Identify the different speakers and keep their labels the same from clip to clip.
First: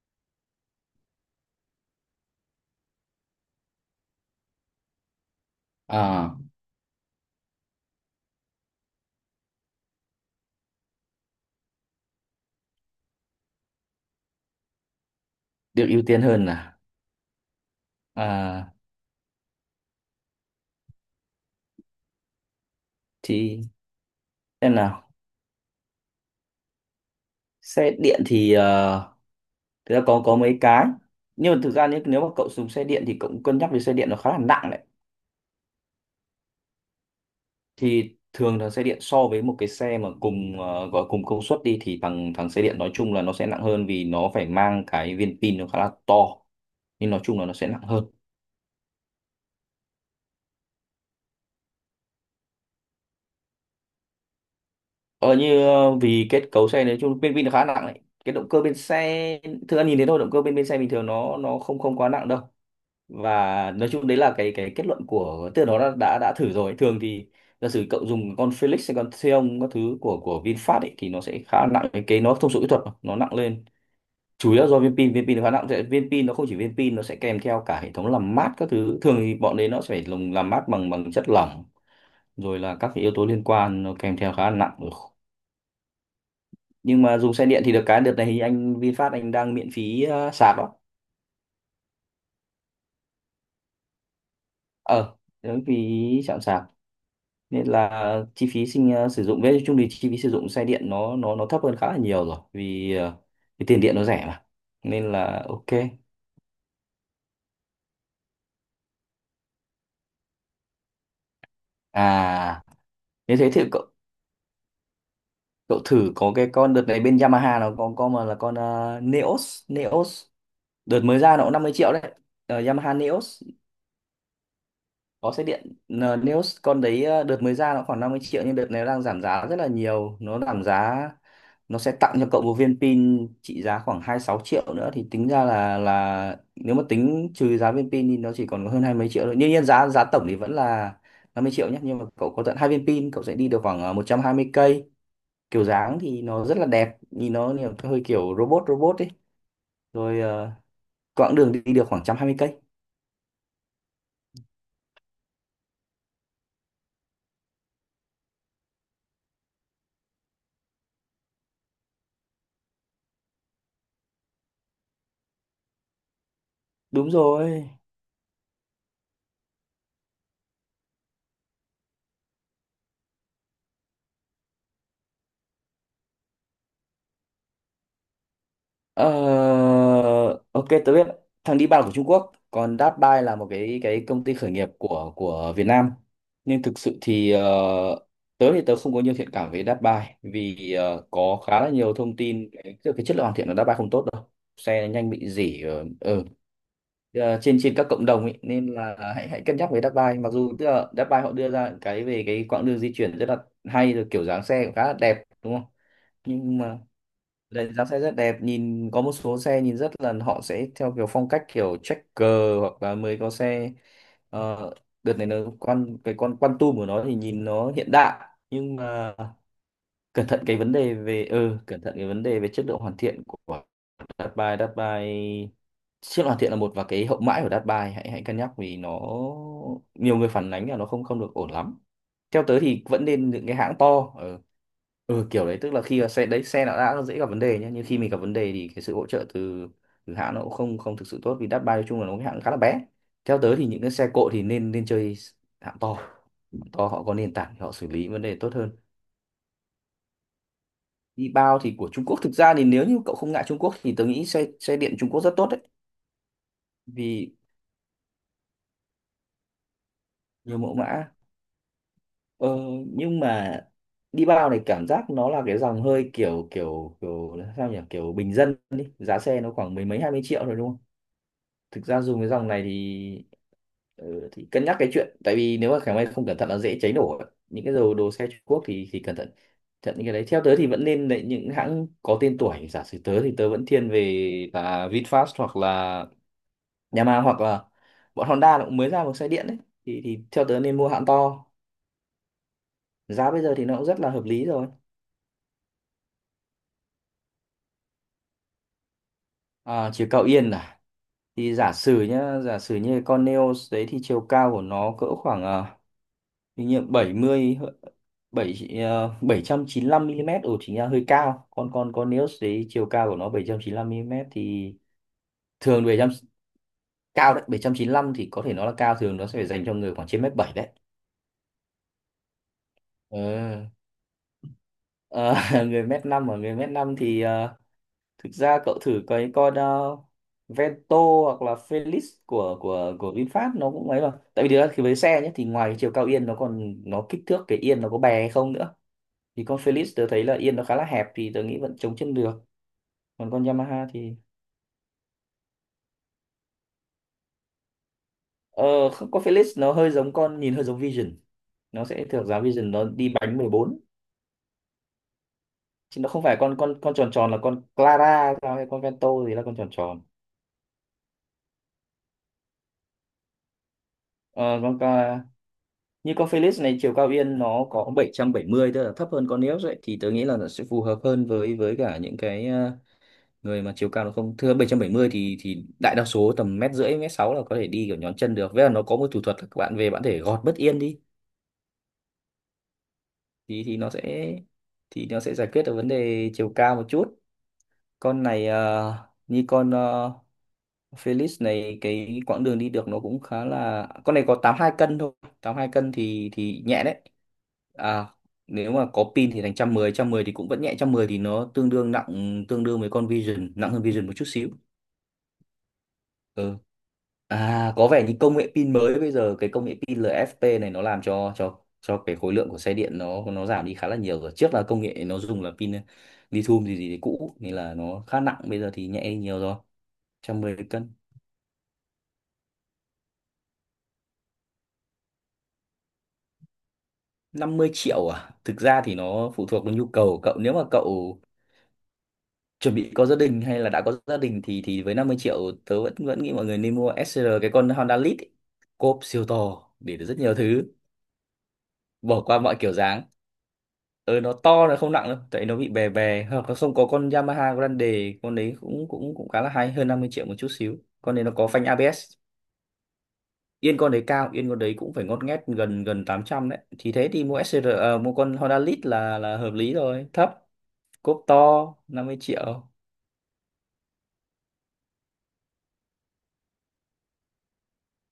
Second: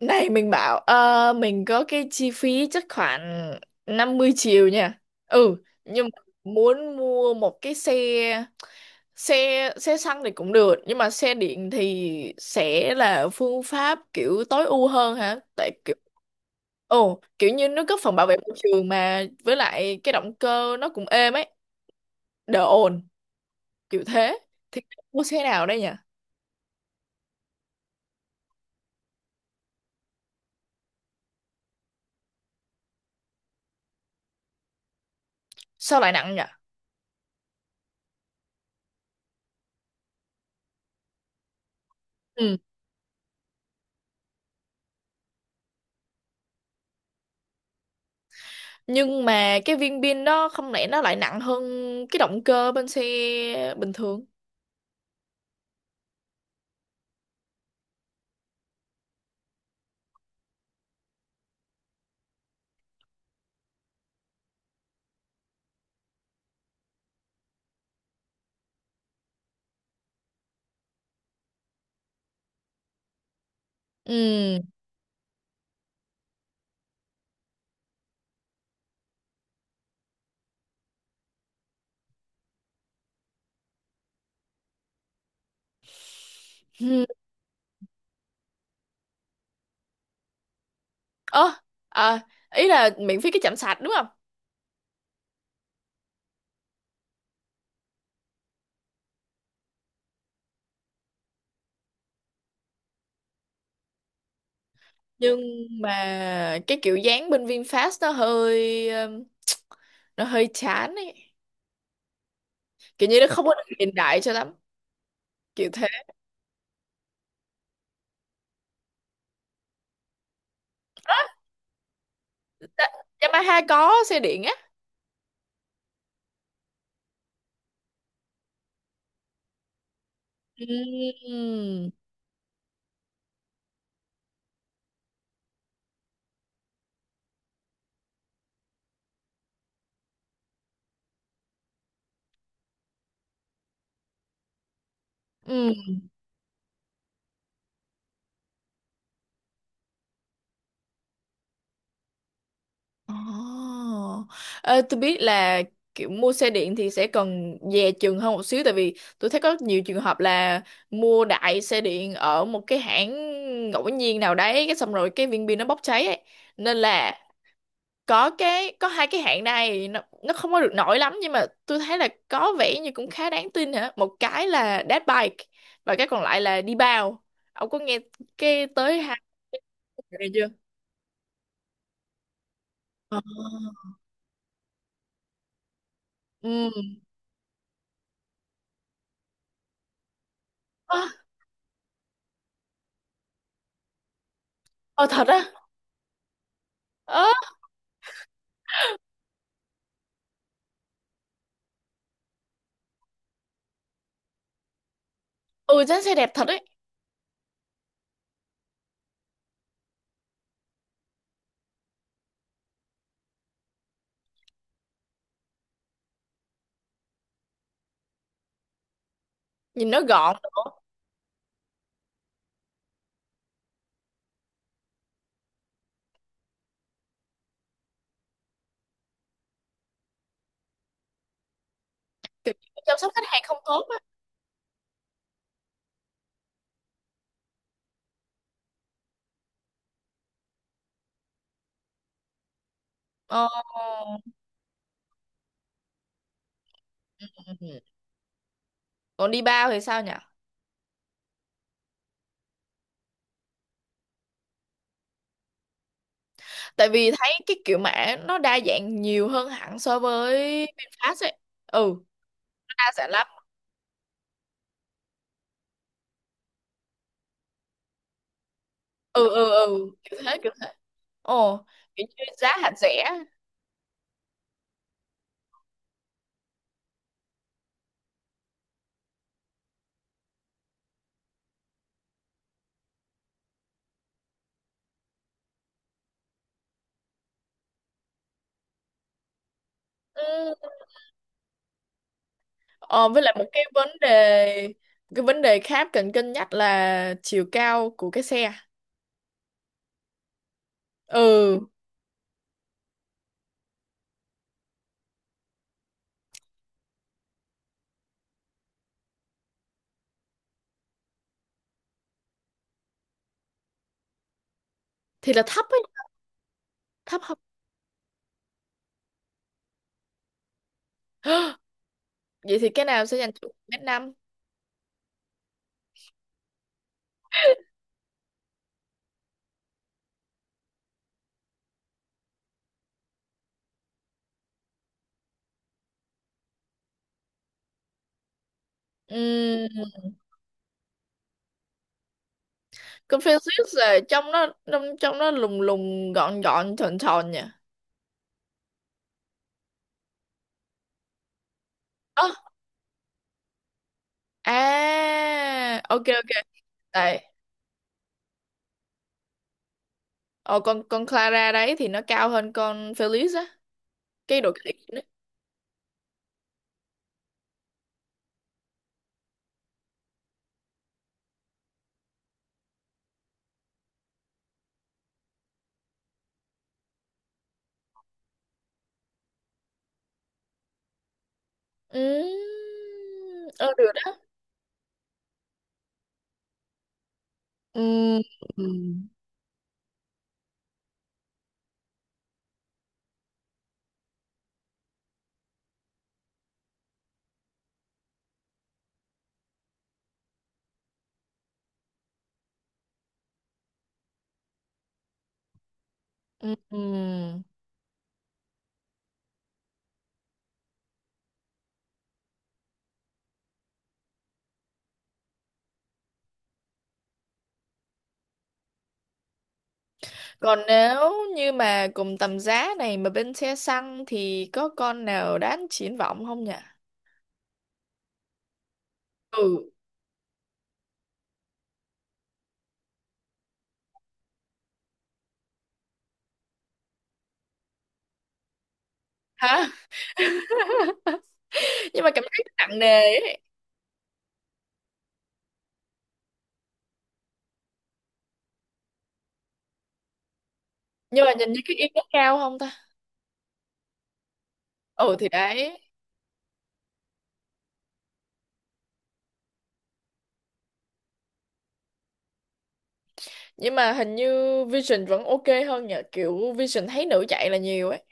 Speaker 1: Này mình bảo mình có cái chi phí chắc khoảng 50 triệu nha. Ừ, nhưng mà
Speaker 2: À,
Speaker 1: muốn mua một cái xe xe xe xăng thì cũng được, nhưng mà xe điện thì sẽ là phương pháp kiểu tối ưu hơn hả? Tại
Speaker 2: được
Speaker 1: kiểu
Speaker 2: ưu tiên hơn à?
Speaker 1: ồ, kiểu như nó góp phần bảo vệ môi
Speaker 2: À,
Speaker 1: trường mà với lại cái động cơ nó cũng êm ấy, đỡ ồn,
Speaker 2: thì
Speaker 1: kiểu thế.
Speaker 2: xem
Speaker 1: Thì
Speaker 2: nào.
Speaker 1: mua xe nào đây nhỉ?
Speaker 2: Xe điện thì thực ra có mấy cái. Nhưng mà thực ra nếu mà cậu dùng xe điện thì cậu cũng cân nhắc về xe điện nó khá là nặng đấy.
Speaker 1: Sao lại nặng nhỉ?
Speaker 2: Thì thường là xe điện so với một cái xe mà cùng gọi cùng công suất đi thì thằng thằng xe điện nói chung là nó sẽ nặng hơn, vì nó phải mang cái viên pin nó khá là to. Nhưng nói chung là nó sẽ nặng hơn.
Speaker 1: Nhưng mà cái viên pin đó không lẽ nó lại nặng hơn cái động cơ bên xe bình thường.
Speaker 2: Vì kết cấu xe nói chung viên pin nó khá nặng đấy. Cái động cơ bên xe, thực ra nhìn thấy thôi, động cơ bên bên xe bình thường nó không không quá nặng đâu, và nói chung đấy là cái kết luận của, tức là nó đã thử rồi. Thường thì giả sử cậu dùng con Felix hay con Xeon các thứ của VinFast ấy, thì nó sẽ khá nặng. Cái nó thông số kỹ thuật mà, nó nặng lên chủ
Speaker 1: ừ
Speaker 2: yếu là do viên pin nó khá nặng, viên pin nó không chỉ viên pin, nó sẽ kèm theo cả hệ thống làm mát các thứ. Thường thì bọn đấy nó sẽ phải dùng làm mát bằng bằng chất lỏng, rồi là các cái yếu tố liên quan nó kèm theo khá là nặng. Ừ. Nhưng
Speaker 1: ừ.
Speaker 2: mà dùng xe điện thì được cái đợt này thì anh VinFast anh đang miễn phí sạc đó.
Speaker 1: Ơ, à, ý là miễn phí cái chạm sạc đúng không?
Speaker 2: ờ Miễn phí chạm sạc, nên là chi phí sinh sử dụng với chung thì chi phí sử dụng xe điện nó thấp hơn khá là nhiều rồi. Vì tiền điện nó rẻ mà, nên
Speaker 1: Nhưng
Speaker 2: là ok.
Speaker 1: mà cái kiểu dáng bên VinFast nó hơi chán ấy,
Speaker 2: À,
Speaker 1: kiểu như nó
Speaker 2: nếu
Speaker 1: không
Speaker 2: thế
Speaker 1: có
Speaker 2: thì
Speaker 1: được
Speaker 2: cậu
Speaker 1: hiện đại cho lắm, kiểu
Speaker 2: cậu
Speaker 1: thế.
Speaker 2: thử có cái con đợt này bên Yamaha, nó có con mà là con Neos Neos. Đợt mới ra nó cũng 50 triệu đấy.
Speaker 1: Đó,
Speaker 2: Yamaha Neos
Speaker 1: Yamaha có xe điện á?
Speaker 2: có xe điện. Neos con đấy đợt mới ra nó khoảng 50 triệu, nhưng đợt này nó đang giảm giá rất là nhiều. Nó giảm giá,
Speaker 1: Ừ.
Speaker 2: nó sẽ tặng cho cậu một viên pin trị giá khoảng 26 triệu nữa, thì tính ra là nếu mà tính trừ giá viên pin thì nó chỉ còn có hơn hai mấy triệu thôi. Đương nhiên giá giá tổng thì vẫn là 50 triệu nhé, nhưng mà cậu có tận hai viên pin, cậu sẽ đi được khoảng 120 cây. Kiểu
Speaker 1: Ừ.
Speaker 2: dáng thì nó rất là đẹp, nhìn nó hơi kiểu robot robot ấy. Rồi quãng đường đi được khoảng 120 cây.
Speaker 1: Oh. Ê, tôi biết là kiểu mua xe điện thì sẽ cần dè chừng hơn một xíu, tại vì tôi thấy có nhiều trường hợp là mua đại xe điện ở một cái hãng ngẫu nhiên nào đấy cái xong rồi cái viên pin nó bốc cháy ấy. Nên
Speaker 2: Đúng
Speaker 1: là
Speaker 2: rồi.
Speaker 1: có cái có hai cái hãng này nó không có được nổi lắm nhưng mà tôi thấy là có vẻ như cũng khá đáng tin hả? Một cái là dead bike và cái còn lại là đi bao. Ông có nghe cái tới
Speaker 2: Ờ,
Speaker 1: hai cái này chưa?
Speaker 2: ok, tôi biết. Thằng đi bàn của Trung Quốc, còn Datbuy
Speaker 1: Ờ.
Speaker 2: là một cái công ty khởi nghiệp của Việt Nam.
Speaker 1: Ừ.
Speaker 2: Nhưng thực sự thì tớ thì tớ không có nhiều thiện cảm với Datbuy, vì
Speaker 1: Ờ,
Speaker 2: có khá là nhiều thông tin cái chất lượng hoàn thiện của Datbuy không tốt đâu. Xe
Speaker 1: ờ,
Speaker 2: nhanh
Speaker 1: thật
Speaker 2: bị
Speaker 1: á.
Speaker 2: rỉ ở ở
Speaker 1: Ờ,
Speaker 2: trên trên các cộng đồng ấy, nên là hãy hãy cân nhắc với Datbuy. Mặc dù tức là Datbuy họ đưa ra cái về cái quãng đường di chuyển rất là hay, rồi kiểu dáng xe cũng khá là đẹp, đúng không?
Speaker 1: ừ, dán xe đẹp thật
Speaker 2: Nhưng
Speaker 1: ấy.
Speaker 2: mà đánh giá xe rất đẹp, nhìn có một số xe nhìn rất là họ sẽ theo kiểu phong cách kiểu checker, hoặc là mới có xe ờ, đợt này nó quan cái con Quantum của nó thì nhìn nó hiện đại. Nhưng mà
Speaker 1: Nhìn nó
Speaker 2: cẩn
Speaker 1: gọn.
Speaker 2: thận cái vấn đề về cẩn thận cái vấn đề về chất lượng hoàn thiện của Datbai Datbai. Chất lượng hoàn thiện là một, và cái hậu mãi của Datbai, hãy hãy cân nhắc vì nó nhiều người phản ánh là nó không không được ổn lắm. Theo
Speaker 1: Kiểu
Speaker 2: tớ
Speaker 1: như
Speaker 2: thì
Speaker 1: chăm
Speaker 2: vẫn
Speaker 1: sóc khách
Speaker 2: nên
Speaker 1: hàng
Speaker 2: những cái
Speaker 1: không
Speaker 2: hãng
Speaker 1: tốt á?
Speaker 2: to. Ờ, ừ, kiểu đấy, tức là khi mà xe đấy, xe nó đã dễ gặp vấn đề nhé, nhưng khi mình gặp vấn đề thì cái sự hỗ trợ từ từ hãng nó cũng không không thực sự tốt, vì Dashby nói chung là nó cái hãng khá là bé. Theo
Speaker 1: Ờ.
Speaker 2: tớ thì những cái xe cộ thì nên nên chơi hãng to. Hãng to họ có nền tảng thì họ
Speaker 1: Ừ.
Speaker 2: xử lý vấn đề tốt hơn.
Speaker 1: Còn đi bao thì sao nhỉ?
Speaker 2: Đi bao thì của Trung Quốc, thực ra thì nếu như cậu không ngại Trung Quốc thì tớ nghĩ xe xe điện Trung Quốc rất tốt đấy,
Speaker 1: Tại vì thấy
Speaker 2: vì
Speaker 1: cái kiểu mã nó đa dạng nhiều hơn hẳn so với
Speaker 2: nhiều mẫu mã.
Speaker 1: VinFast ấy. Ừ,
Speaker 2: ờ,
Speaker 1: nó đa dạng
Speaker 2: nhưng
Speaker 1: lắm.
Speaker 2: mà đi bao này cảm giác nó là cái dòng hơi kiểu kiểu kiểu sao nhỉ, kiểu bình dân đi, giá
Speaker 1: ừ
Speaker 2: xe
Speaker 1: ừ
Speaker 2: nó khoảng mười
Speaker 1: ừ
Speaker 2: mấy hai
Speaker 1: kiểu
Speaker 2: mươi
Speaker 1: thế
Speaker 2: triệu
Speaker 1: kiểu
Speaker 2: rồi, đúng
Speaker 1: thế.
Speaker 2: không?
Speaker 1: Ồ,
Speaker 2: Thực ra
Speaker 1: kiểu
Speaker 2: dùng
Speaker 1: như
Speaker 2: cái dòng
Speaker 1: giá
Speaker 2: này
Speaker 1: hạt rẻ.
Speaker 2: thì ừ, thì cân nhắc cái chuyện, tại vì nếu mà khả may không cẩn thận là dễ cháy nổ ấy. Những cái đồ đồ xe Trung Quốc thì cẩn thận thận những cái đấy. Theo tớ thì vẫn nên lấy những hãng có tên tuổi. Giả sử tớ thì tớ vẫn thiên về là VinFast, hoặc là Yamaha, hoặc là bọn Honda nó cũng mới ra một xe điện đấy. Thì Theo
Speaker 1: Ừ.
Speaker 2: tớ nên mua hãng to.
Speaker 1: Ờ, với
Speaker 2: Giá
Speaker 1: lại
Speaker 2: bây
Speaker 1: một
Speaker 2: giờ
Speaker 1: cái
Speaker 2: thì nó cũng
Speaker 1: vấn
Speaker 2: rất là hợp lý rồi.
Speaker 1: đề, cái vấn đề khác cần cân nhắc là chiều cao của cái xe.
Speaker 2: À, chiều cao yên à? Thì
Speaker 1: Ừ,
Speaker 2: giả sử như con Neos đấy thì chiều cao của nó cỡ khoảng hình như ờ, 70 7 795 mm. Ồ, chính là hơi cao. Còn còn còn nếu đấy chiều cao của nó 795 mm thì
Speaker 1: thì là thấp ấy.
Speaker 2: thường bảy trăm,
Speaker 1: Thấp
Speaker 2: cao
Speaker 1: không?
Speaker 2: đấy, 795 thì có thể nó là cao, thường nó sẽ phải dành cho người khoảng trên mét 7 đấy.
Speaker 1: Vậy thì cái nào sẽ
Speaker 2: Ờ.
Speaker 1: dành cho 1 mét 5?
Speaker 2: Ờ, Người mét năm, và người mét 5 thì thực ra cậu thử cái con Vento hoặc là Felix của VinFast, nó cũng ấy mà. Tại vì thực ra khi với xe nhé, thì ngoài chiều cao yên nó còn nó kích thước cái yên nó có bè hay không nữa. Thì con Felix tớ thấy là yên nó khá là hẹp, thì tớ nghĩ vẫn chống chân được. Còn con
Speaker 1: Confucius
Speaker 2: Yamaha
Speaker 1: là
Speaker 2: thì
Speaker 1: trong nó trong trong nó lùng lùng gọn gọn thon thon nha.
Speaker 2: ờ không, con Felix nó hơi giống con, nhìn hơi giống Vision. Nó sẽ
Speaker 1: Ơ,
Speaker 2: thuộc giá Vision, nó đi bánh mười bốn,
Speaker 1: à,
Speaker 2: chứ
Speaker 1: ok
Speaker 2: nó không
Speaker 1: ok.
Speaker 2: phải con tròn tròn.
Speaker 1: Tại
Speaker 2: Là con Clara sao, hay con Vento gì là con tròn tròn?
Speaker 1: ờ con Clara đấy thì nó cao hơn con Felix á, cái độ
Speaker 2: Ờ,
Speaker 1: cái
Speaker 2: con
Speaker 1: đấy.
Speaker 2: Clara. Như con Felix này, chiều cao yên nó có bảy 770, tức là thấp hơn con Neos ấy, thì tớ nghĩ là nó sẽ phù hợp hơn với cả những cái người mà chiều cao nó không thưa 770, thì đại đa số tầm mét rưỡi, mét sáu là có thể đi kiểu nhón chân được. Với là nó có một thủ thuật là các bạn về, bạn có thể gọt bất yên đi,
Speaker 1: Ừ.
Speaker 2: thì
Speaker 1: Ờ, được đó.
Speaker 2: thì nó sẽ giải quyết được vấn đề chiều cao một chút.
Speaker 1: Ừm,
Speaker 2: Con này
Speaker 1: ừm,
Speaker 2: như con Felix này, cái quãng đường đi được nó cũng khá là, con này có 82 cân thôi. 82 cân thì nhẹ đấy. à Nếu mà có pin thì thành 110. 110 thì cũng vẫn nhẹ. 110 thì nó tương đương nặng, tương đương với con Vision, nặng hơn Vision một chút xíu. Ừ.
Speaker 1: ừm.
Speaker 2: À, có vẻ như công nghệ pin mới bây giờ, cái công nghệ pin LFP này, nó làm cho cái khối lượng của xe điện nó giảm đi khá là nhiều rồi. Trước là công nghệ nó dùng là pin lithium gì gì thì cũ, nên là nó khá nặng. Bây giờ thì nhẹ đi nhiều rồi. 110
Speaker 1: Còn
Speaker 2: cân,
Speaker 1: nếu như mà cùng tầm giá này mà bên xe xăng thì có con nào đáng triển vọng không nhỉ?
Speaker 2: 50 triệu à? Thực ra thì nó phụ thuộc
Speaker 1: Ừ.
Speaker 2: vào nhu cầu của cậu. Nếu mà cậu chuẩn bị có gia đình hay là đã có gia đình, thì với 50 triệu, tớ vẫn vẫn nghĩ mọi người nên mua SR cái con Honda Lead ấy. Cốp siêu to
Speaker 1: Hả?
Speaker 2: để được rất nhiều thứ,
Speaker 1: Nhưng mà
Speaker 2: bỏ
Speaker 1: cảm
Speaker 2: qua
Speaker 1: thấy
Speaker 2: mọi kiểu
Speaker 1: nặng nề
Speaker 2: dáng.
Speaker 1: ấy.
Speaker 2: Ừ, nó to nó không nặng đâu tại nó bị bè bè. Hoặc là không, có con Yamaha Grande, con đấy cũng cũng cũng khá là hay, hơn 50 triệu một chút xíu, con
Speaker 1: Nhưng
Speaker 2: đấy nó
Speaker 1: mà
Speaker 2: có
Speaker 1: nhìn như
Speaker 2: phanh
Speaker 1: cái yên
Speaker 2: ABS.
Speaker 1: nó cao không ta?
Speaker 2: Yên con đấy cao, yên con đấy cũng phải
Speaker 1: Ừ,
Speaker 2: ngót
Speaker 1: thì
Speaker 2: nghét
Speaker 1: đấy.
Speaker 2: gần gần 800 đấy, thì thế thì mua SR, mua con Honda Lead là hợp lý rồi, thấp, cốp to, 50 triệu.
Speaker 1: Nhưng mà hình như Vision vẫn ok hơn, nhờ kiểu Vision thấy nữ chạy là nhiều ấy.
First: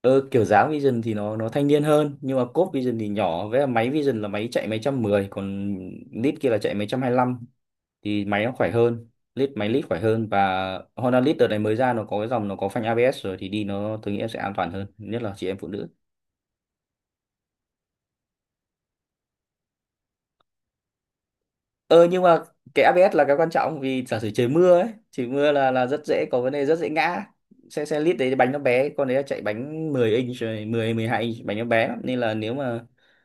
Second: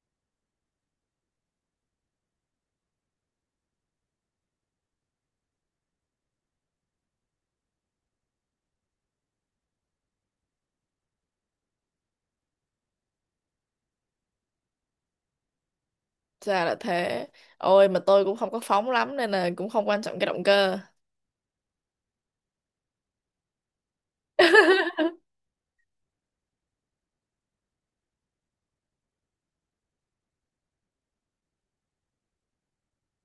Speaker 2: Ờ, Kiểu dáng Vision thì nó thanh niên hơn, nhưng mà cốp Vision thì nhỏ, với lại máy Vision là máy chạy mấy trăm mười, còn Lead kia là chạy mấy trăm hai lăm, thì máy nó khỏe hơn, lít máy lít khỏe hơn. Và Honda Lead đợt này mới ra nó có cái dòng nó có phanh ABS rồi, thì đi nó tôi nghĩ em sẽ an toàn hơn, nhất là chị em phụ nữ.
Speaker 1: Ra là thế. Ôi mà tôi cũng không có phóng lắm nên là cũng không quan trọng cái động cơ.
Speaker 2: Ờ nhưng mà cái ABS là cái quan trọng, vì giả sử trời mưa ấy, trời mưa là rất dễ có vấn đề, rất dễ ngã xe. Lít đấy bánh nó bé, con đấy là chạy bánh 10 inch rồi, 10 12 inch, bánh nó bé lắm. Nên là nếu mà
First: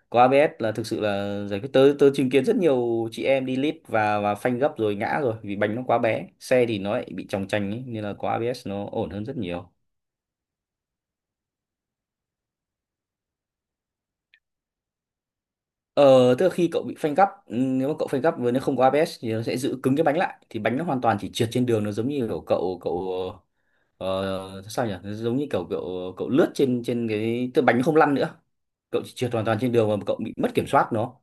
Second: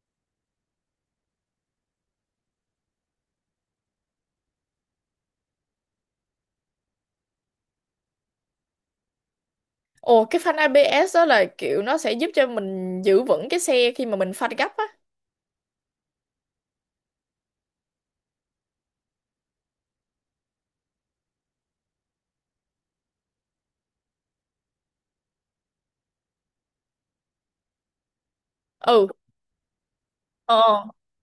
Speaker 2: có ABS là thực sự là giải quyết. Tớ tớ chứng kiến rất nhiều chị em đi lít và phanh gấp rồi ngã rồi, vì bánh nó quá bé, xe thì nó lại bị chòng chành ấy, nên là có ABS nó ổn hơn rất nhiều.
Speaker 1: Ồ, cái phanh ABS đó là kiểu nó sẽ giúp cho mình giữ vững cái xe khi mà mình phanh gấp á?
Speaker 2: Ờ, tức là khi cậu bị phanh gấp, nếu mà cậu phanh gấp với nó không có ABS thì nó sẽ giữ cứng cái bánh lại, thì bánh nó hoàn toàn chỉ trượt trên đường, nó giống như kiểu cậu cậu sao nhỉ, nó giống như kiểu cậu cậu lướt trên trên cái, tức là bánh nó không lăn nữa, cậu
Speaker 1: Ừ.
Speaker 2: chỉ trượt hoàn toàn trên đường và cậu bị mất kiểm
Speaker 1: ờ
Speaker 2: soát nó.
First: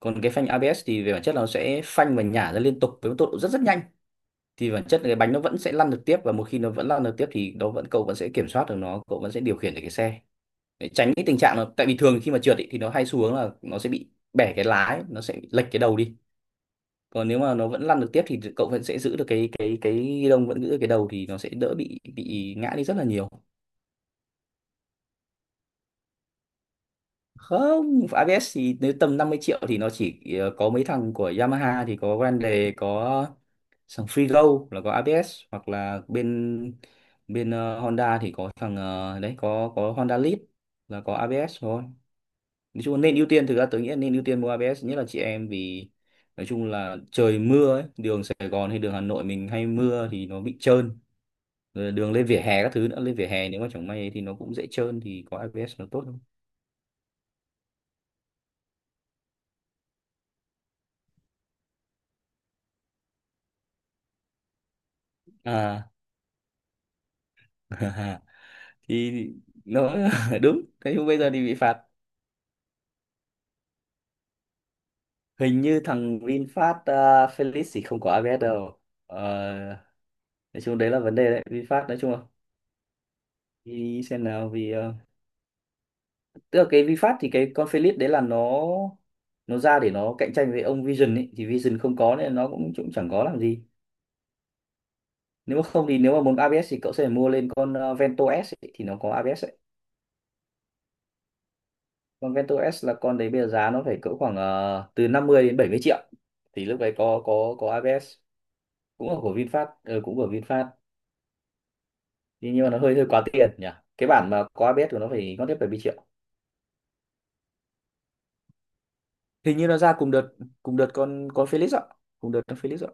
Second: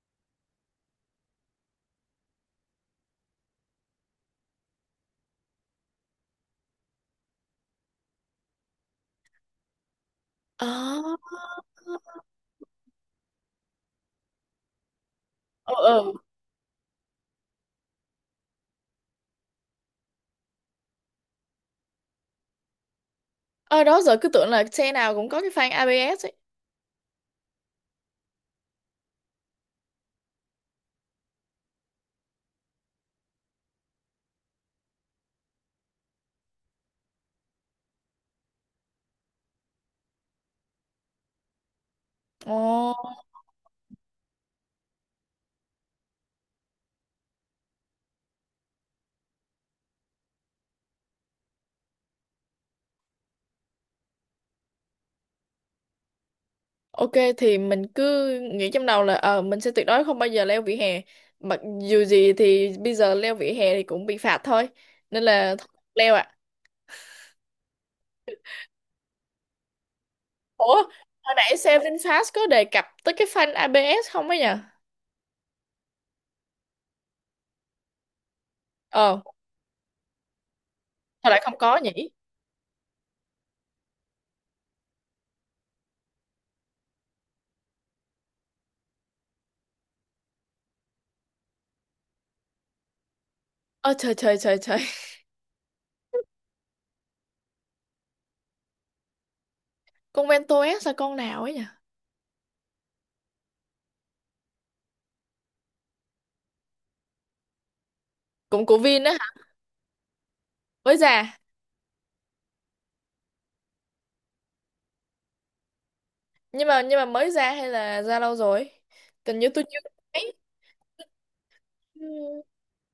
Speaker 2: Còn cái phanh ABS thì về bản chất là nó sẽ phanh và nhả ra liên tục với một tốc độ rất rất nhanh, thì bản chất là cái bánh nó vẫn sẽ lăn được tiếp, và một khi nó vẫn lăn được tiếp thì nó vẫn, cậu vẫn sẽ kiểm soát được nó, cậu vẫn sẽ điều khiển được cái xe, để
Speaker 1: ờ
Speaker 2: tránh cái tình trạng là, tại vì thường khi mà trượt ý, thì nó hay xu hướng là nó sẽ bị bẻ cái lái, nó sẽ bị lệch
Speaker 1: ờ
Speaker 2: cái đầu
Speaker 1: ờ
Speaker 2: đi. Còn nếu mà nó vẫn lăn được tiếp thì cậu vẫn sẽ giữ được cái ghi lông, vẫn giữ được cái đầu, thì nó sẽ đỡ bị ngã đi rất là nhiều.
Speaker 1: ờ Đó giờ cứ tưởng là xe nào cũng có cái phanh ABS ấy.
Speaker 2: Không ABS thì nếu tầm 50 triệu thì nó chỉ, có mấy thằng của Yamaha thì có Grande, có thằng Freego là có ABS, hoặc là bên bên Honda thì có thằng, đấy, có Honda Lead là có ABS thôi. Nói chung là
Speaker 1: Ồ.
Speaker 2: nên ưu tiên, thực ra tớ nghĩ là nên ưu tiên mua ABS, nhất là chị em, vì nói chung là trời mưa ấy, đường Sài Gòn hay đường Hà Nội mình hay mưa thì nó bị trơn, rồi đường lên vỉa hè các thứ nữa, lên vỉa hè nếu mà chẳng may thì nó cũng dễ trơn, thì có ABS nó tốt hơn.
Speaker 1: Ok thì mình cứ nghĩ trong đầu là mình sẽ tuyệt đối không bao giờ leo vỉa hè. Mặc dù gì thì bây giờ leo vỉa hè thì cũng bị phạt thôi. Nên là thôi,
Speaker 2: À,
Speaker 1: leo ạ.
Speaker 2: thì nó đúng
Speaker 1: Ủa,
Speaker 2: thế, nhưng bây giờ
Speaker 1: hồi
Speaker 2: thì bị
Speaker 1: nãy
Speaker 2: phạt.
Speaker 1: Seven Fast có đề cập tới cái phanh ABS không ấy nhỉ?
Speaker 2: Hình như thằng VinFast à, Felix thì không có ABS đâu.
Speaker 1: Ờ,
Speaker 2: Ờ, nói chung đấy là vấn
Speaker 1: sao
Speaker 2: đề
Speaker 1: lại
Speaker 2: đấy,
Speaker 1: không có
Speaker 2: VinFast nói
Speaker 1: nhỉ?
Speaker 2: chung là, đi xem nào, vì tức là cái VinFast thì cái con Felix đấy là nó ra để nó cạnh tranh với ông Vision ấy, thì Vision không có nên nó cũng cũng chẳng có làm gì.
Speaker 1: Ơ trời trời trời trời.
Speaker 2: Nếu mà không thì nếu mà muốn ABS thì cậu sẽ phải mua lên con, Vento S ấy, thì nó có ABS ấy.
Speaker 1: Con Vento S là con nào ấy nhỉ?
Speaker 2: Con Vento S là con đấy bây giờ giá nó phải cỡ khoảng, từ 50 đến 70 triệu, thì lúc đấy có ABS,
Speaker 1: Cũng của Vin
Speaker 2: cũng
Speaker 1: á
Speaker 2: là của
Speaker 1: hả?
Speaker 2: VinFast, cũng của VinFast.
Speaker 1: Mới ra.
Speaker 2: Thế nhưng mà nó hơi hơi quá tiền nhỉ, cái bản mà có ABS của nó phải ngót tiếp 70 triệu.
Speaker 1: Nhưng mà mới ra hay là ra lâu rồi? Tình như
Speaker 2: Hình
Speaker 1: tôi
Speaker 2: như
Speaker 1: chưa
Speaker 2: nó ra cùng đợt,
Speaker 1: thấy.
Speaker 2: cùng đợt con Felix ạ, cùng đợt
Speaker 1: Ừ.
Speaker 2: con Felix ạ.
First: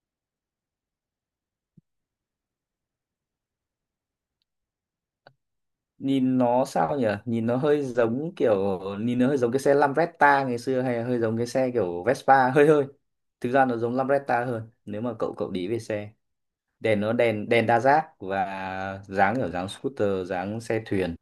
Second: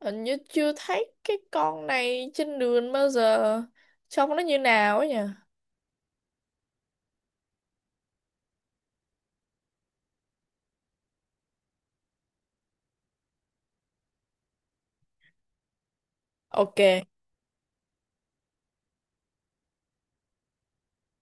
Speaker 1: Hình như chưa thấy cái con này trên đường bao giờ. Trông nó như nào ấy nhỉ?
Speaker 2: Nhìn nó sao nhỉ, nhìn nó hơi giống kiểu, nhìn nó hơi giống cái xe Lambretta ngày xưa, hay là hơi giống cái xe kiểu Vespa, hơi hơi, thực ra nó giống Lambretta hơn. Nếu mà cậu cậu để ý về xe,
Speaker 1: Ok.
Speaker 2: đèn nó đèn, đa giác, và dáng kiểu dáng scooter, dáng xe thuyền,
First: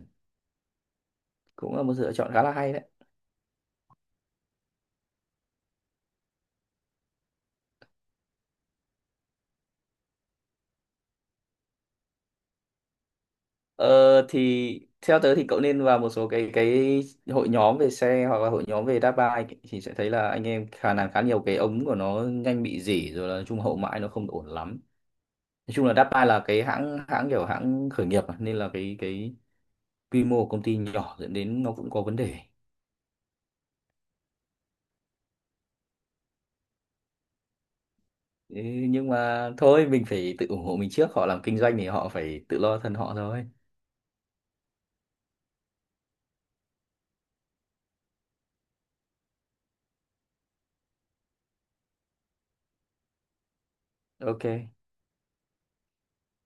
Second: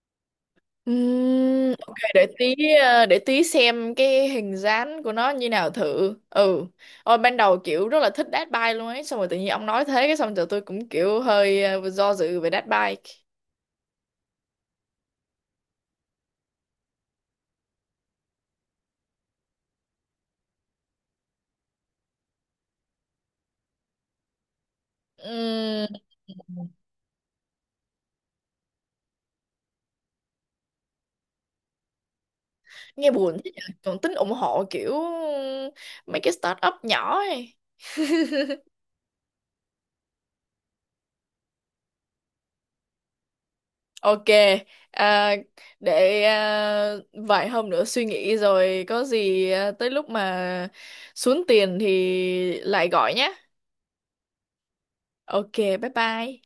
Speaker 2: cũng là một
Speaker 1: Ok,
Speaker 2: sự lựa
Speaker 1: để
Speaker 2: chọn khá là
Speaker 1: tí,
Speaker 2: hay đấy.
Speaker 1: để tí xem cái hình dáng của nó như nào thử. Ừ. Ôi ban đầu kiểu rất là thích dead bike luôn ấy. Xong rồi tự nhiên ông nói thế cái xong rồi tôi cũng kiểu hơi do dự về dead bike.
Speaker 2: Ờ thì theo tớ thì cậu nên vào một số cái hội nhóm về xe, hoặc là hội nhóm về đá bike, thì sẽ thấy là anh em khả năng khá nhiều cái ống của nó nhanh bị rỉ, rồi là trung hậu mãi nó không ổn lắm. Nói chung
Speaker 1: Ừm.
Speaker 2: là Dappa là cái hãng hãng kiểu hãng khởi nghiệp mà, nên là cái quy mô của công ty nhỏ dẫn đến nó cũng có vấn đề.
Speaker 1: Nghe buồn thế nhỉ. Còn tính ủng hộ kiểu mấy cái startup nhỏ ấy.
Speaker 2: Thế nhưng mà thôi, mình phải tự ủng hộ mình trước, họ làm kinh doanh thì họ phải tự lo thân họ thôi.
Speaker 1: Ok, à, để vài hôm nữa suy nghĩ rồi có gì tới lúc mà xuống tiền thì lại gọi nhé.
Speaker 2: Ok.
Speaker 1: Ok, bye bye.